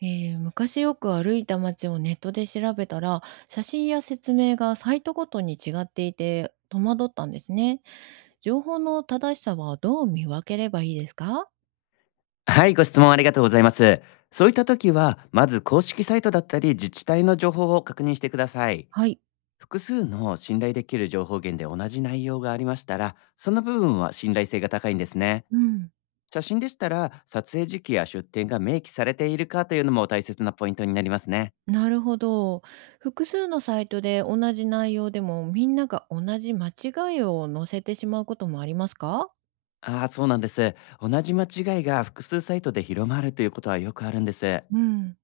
昔よく歩いた街をネットで調べたら、写真や説明がサイトごとに違っていて戸惑ったんですね。情報の正しさはどう見分ければいいですか？はい、ご質問ありがとうございます。そういった時は、まず公式サイトだったり自治体の情報を確認してください。はい。複数の信頼できる情報源で同じ内容がありましたら、その部分は信頼性が高いんですね。うん、写真でしたら、撮影時期や出店が明記されているかというのも大切なポイントになりますね。なるほど。複数のサイトで同じ内容でも、みんなが同じ間違いを載せてしまうこともありますか？ああ、そうなんです。同じ間違いが複数サイトで広まるということはよくあるんです。うん。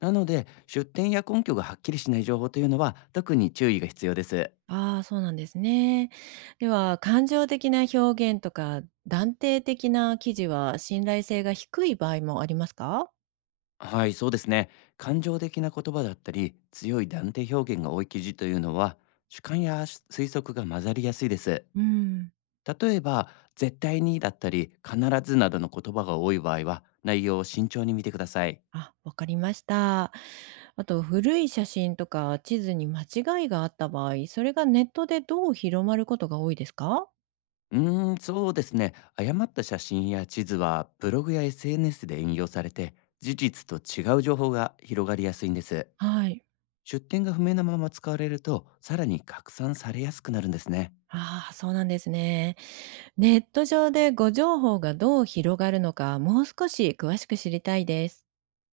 なので、出典や根拠がはっきりしない情報というのは特に注意が必要です。ああ、そうなんですね。では、感情的な表現とか断定的な記事は信頼性が低い場合もありますか？はい、そうですね。感情的な言葉だったり、強い断定表現が多い記事というのは、主観や推測が混ざりやすいです。うん。例えば、絶対にだったり、必ずなどの言葉が多い場合は、内容を慎重に見てください。あ、わかりました。あと、古い写真とか地図に間違いがあった場合、それがネットでどう広まることが多いですか？そうですね。誤った写真や地図は、ブログや SNS で引用されて、事実と違う情報が広がりやすいんです。はい。出典が不明なまま使われると、さらに拡散されやすくなるんですね。ああ、そうなんですね。ネット上でご情報がどう広がるのか、もう少し詳しく知りたいです。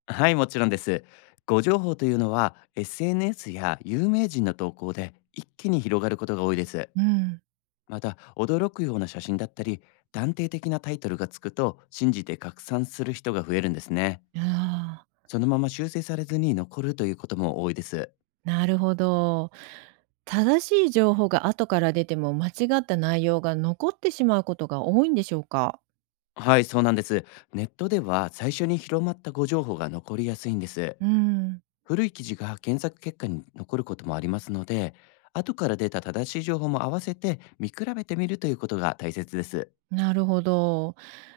はい、もちろんです。誤情報というのは、SNS や有名人の投稿で一気に広がることが多いです。うん。また、驚くような写真だったり、断定的なタイトルがつくと、信じて拡散する人が増えるんですね。ああ、そのまま修正されずに残るということも多いです。なるほど。正しい情報が後から出ても、間違った内容が残ってしまうことが多いんでしょうか？はい、そうなんです。ネットでは最初に広まった誤情報が残りやすいんです。うん。古い記事が検索結果に残ることもありますので、後から出た正しい情報も合わせて見比べてみるということが大切です。なるほど。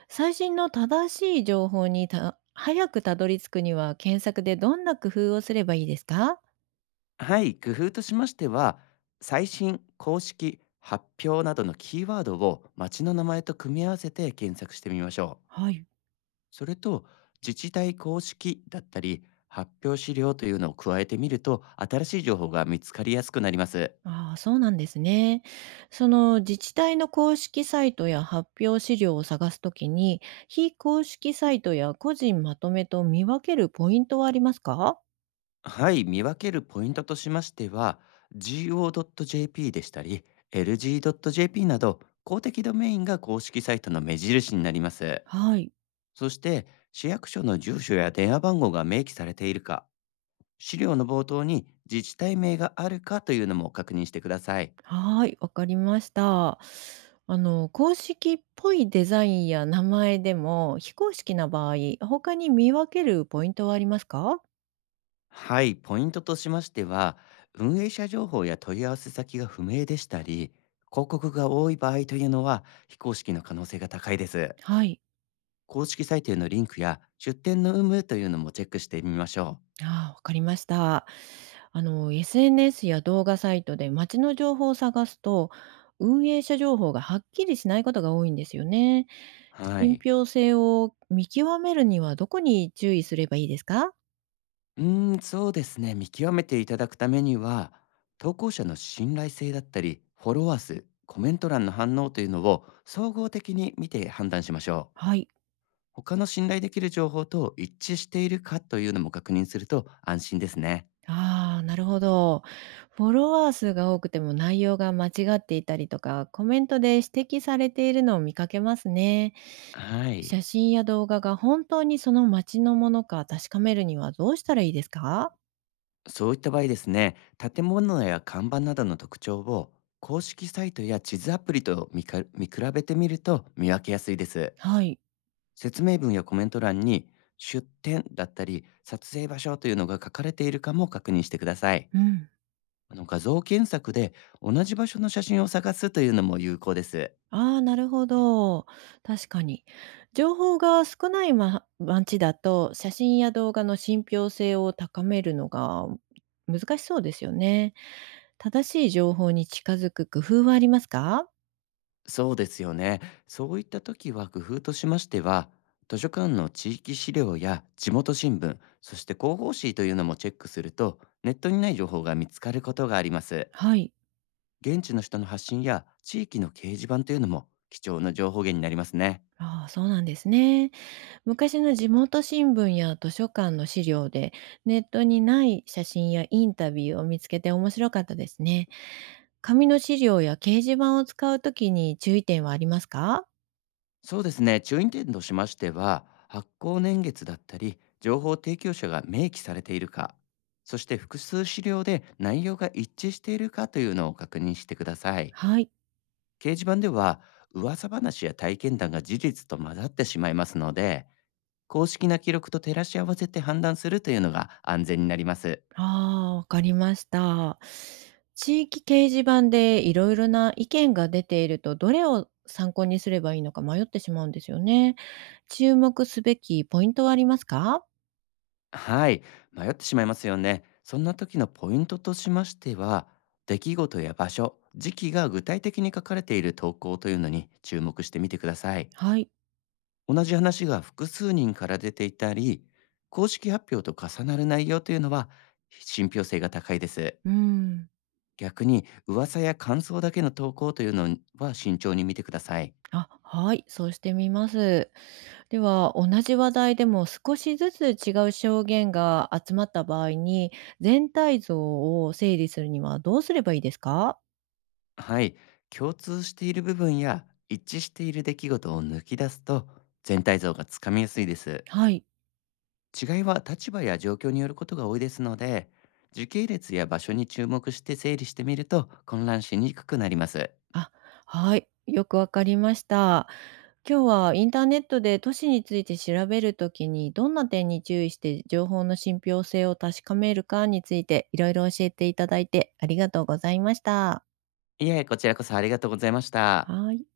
最新の正しい情報にた早くたどり着くには、検索でどんな工夫をすればいいですか？はい、工夫としましては、最新、公式、発表などのキーワードを町の名前と組み合わせて検索してみましょう。はい。それと、自治体公式だったり、発表資料というのを加えてみると、新しい情報が見つかりやすくなります。ああ、そうなんですね。その自治体の公式サイトや発表資料を探すときに、非公式サイトや個人まとめと見分けるポイントはありますか？はい、見分けるポイントとしましては、go.jp でしたり、lg.jp など、公的ドメインが公式サイトの目印になります。はい。そして、市役所の住所や電話番号が明記されているか、資料の冒頭に自治体名があるかというのも確認してください。はーい、わかりました。あの、公式っぽいデザインや名前でも、非公式な場合、他に見分けるポイントはありますか？はい、ポイントとしましては、運営者情報や問い合わせ先が不明でしたり、広告が多い場合というのは、非公式の可能性が高いです。はい。公式サイトへのリンクや出店の有無というのもチェックしてみましょああ、わかりました。あの、SNS や動画サイトで街の情報を探すと、運営者情報がはっきりしないことが多いんですよね。う。は信い。憑性を見極めるにはどこに注意すればいいですか？そうですね。見極めていただくためには、投稿者の信頼性だったり、フォロワー数、コメント欄の反応というのを総合的に見て判断しましょう。はい。他の信頼できる情報と一致しているかというのも確認すると安心ですね。ああ、なるほど。フォロワー数が多くても内容が間違っていたりとか、コメントで指摘されているのを見かけますね。はい。写真や動画が本当にその街のものか確かめるにはどうしたらいいですか？そういった場合ですね、建物や看板などの特徴を公式サイトや地図アプリと見比べてみると見分けやすいです。はい。説明文やコメント欄に出店だったり撮影場所というのが書かれているかも確認してください。うん。あの画像検索で同じ場所の写真を探すというのも有効です。ああ、なるほど。確かに。情報が少ない、ま、街だと、写真や動画の信憑性を高めるのが難しそうですよね。正しい情報に近づく工夫はありますか？そうですよね。そういった時は工夫としましては、図書館の地域資料や地元新聞、そして広報誌というのもチェックすると、ネットにない情報が見つかることがあります。はい。現地の人の発信や地域の掲示板というのも貴重な情報源になりますね。ああ、そうなんですね。昔の地元新聞や図書館の資料で、ネットにない写真やインタビューを見つけて面白かったですね。紙の資料や掲示板を使うときに注意点はありますか？そうですね。注意点としましては、発行年月だったり、情報提供者が明記されているか、そして複数資料で内容が一致しているかというのを確認してください。はい。掲示板では噂話や体験談が事実と混ざってしまいますので公式な記録と照らし合わせて判断するというのが安全になります。ああ、わかりました。地域掲示板でいろいろな意見が出ていると、どれを参考にすればいいのか迷ってしまうんですよね。注目すべきポイントはありますか？はい、迷ってしまいますよね。そんな時のポイントとしましては、出来事や場所時期が具体的に書かれている投稿というのに注目してみてください。はい。同じ話が複数人から出ていたり公式発表と重なる内容というのは信憑性が高いです。うん。逆に噂や感想だけの投稿というのは慎重に見てください。あ、はい。そうしてみます。では、同じ話題でも少しずつ違う証言が集まった場合に、全体像を整理するにはどうすればいいですか？はい、共通している部分や一致している出来事を抜き出すと全体像がつかみやすいです。はい。違いは立場や状況によることが多いですので、時系列や場所に注目して整理してみると混乱しにくくなります。あ、はい。よくわかりました。今日はインターネットで都市について調べるときに、どんな点に注意して情報の信憑性を確かめるかについて、いろいろ教えていただいてありがとうございました。いえ、こちらこそありがとうございました。はい。